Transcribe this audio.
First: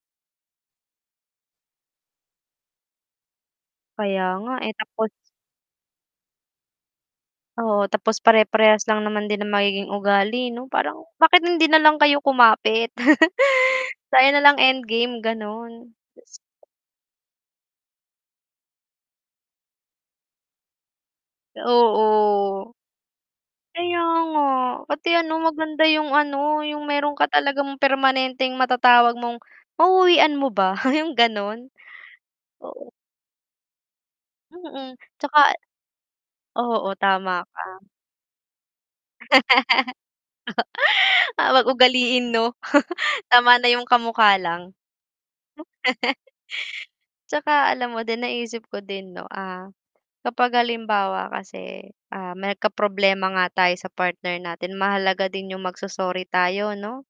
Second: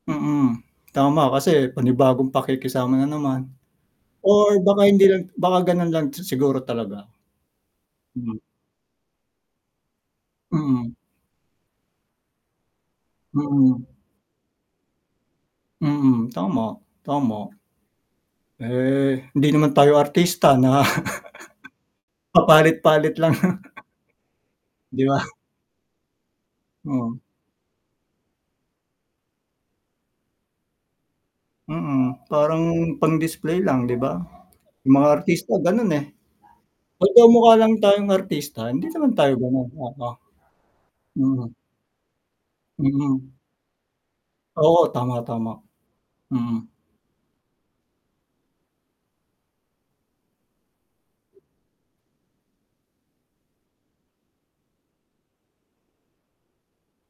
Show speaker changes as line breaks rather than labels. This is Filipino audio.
Mm, tama kasi panibagong pakikisama na naman
Kaya nga,
or
eh,
baka hindi
tapos
lang baka gano'n lang siguro talaga.
Oo, tapos
Hmm.
pare-parehas lang naman din ang magiging ugali, 'no,
Mm.
parang bakit hindi nalang kayo kumapit.
Mm.
Tayo nalang end game ganun.
Mm, tama, tama. Eh, hindi naman tayo artista na
Oo.
papalit-palit lang.
Kaya nga,
'Di
pati,
ba?
ano, maganda yung, ano, yung meron
Hmm.
ka talagang permanenteng mata-tawag mong mau-uwian mo ba yung ganun.
Mm, parang
Oo.
pang-display lang, 'di ba? Yung
Mm,
mga
tsaka
artista ganon, eh.
oo,
'Pagka
tama
mukha lang
ka.
tayong artista, hindi naman tayo gano'n oo.
Ah
Hmm.
h'wag ugaliin, 'no,
Mhm.
tama na yung kamukha lang.
Oo, tama, tama.
Hmm.
Mm.
'Tsaka alam mo din naisip ko din, 'no, ah, kapag halimbawa kasi, ah, may nagka-problema nga tayo sa partner natin mahalaga din yung magso-sorry tayo, 'no?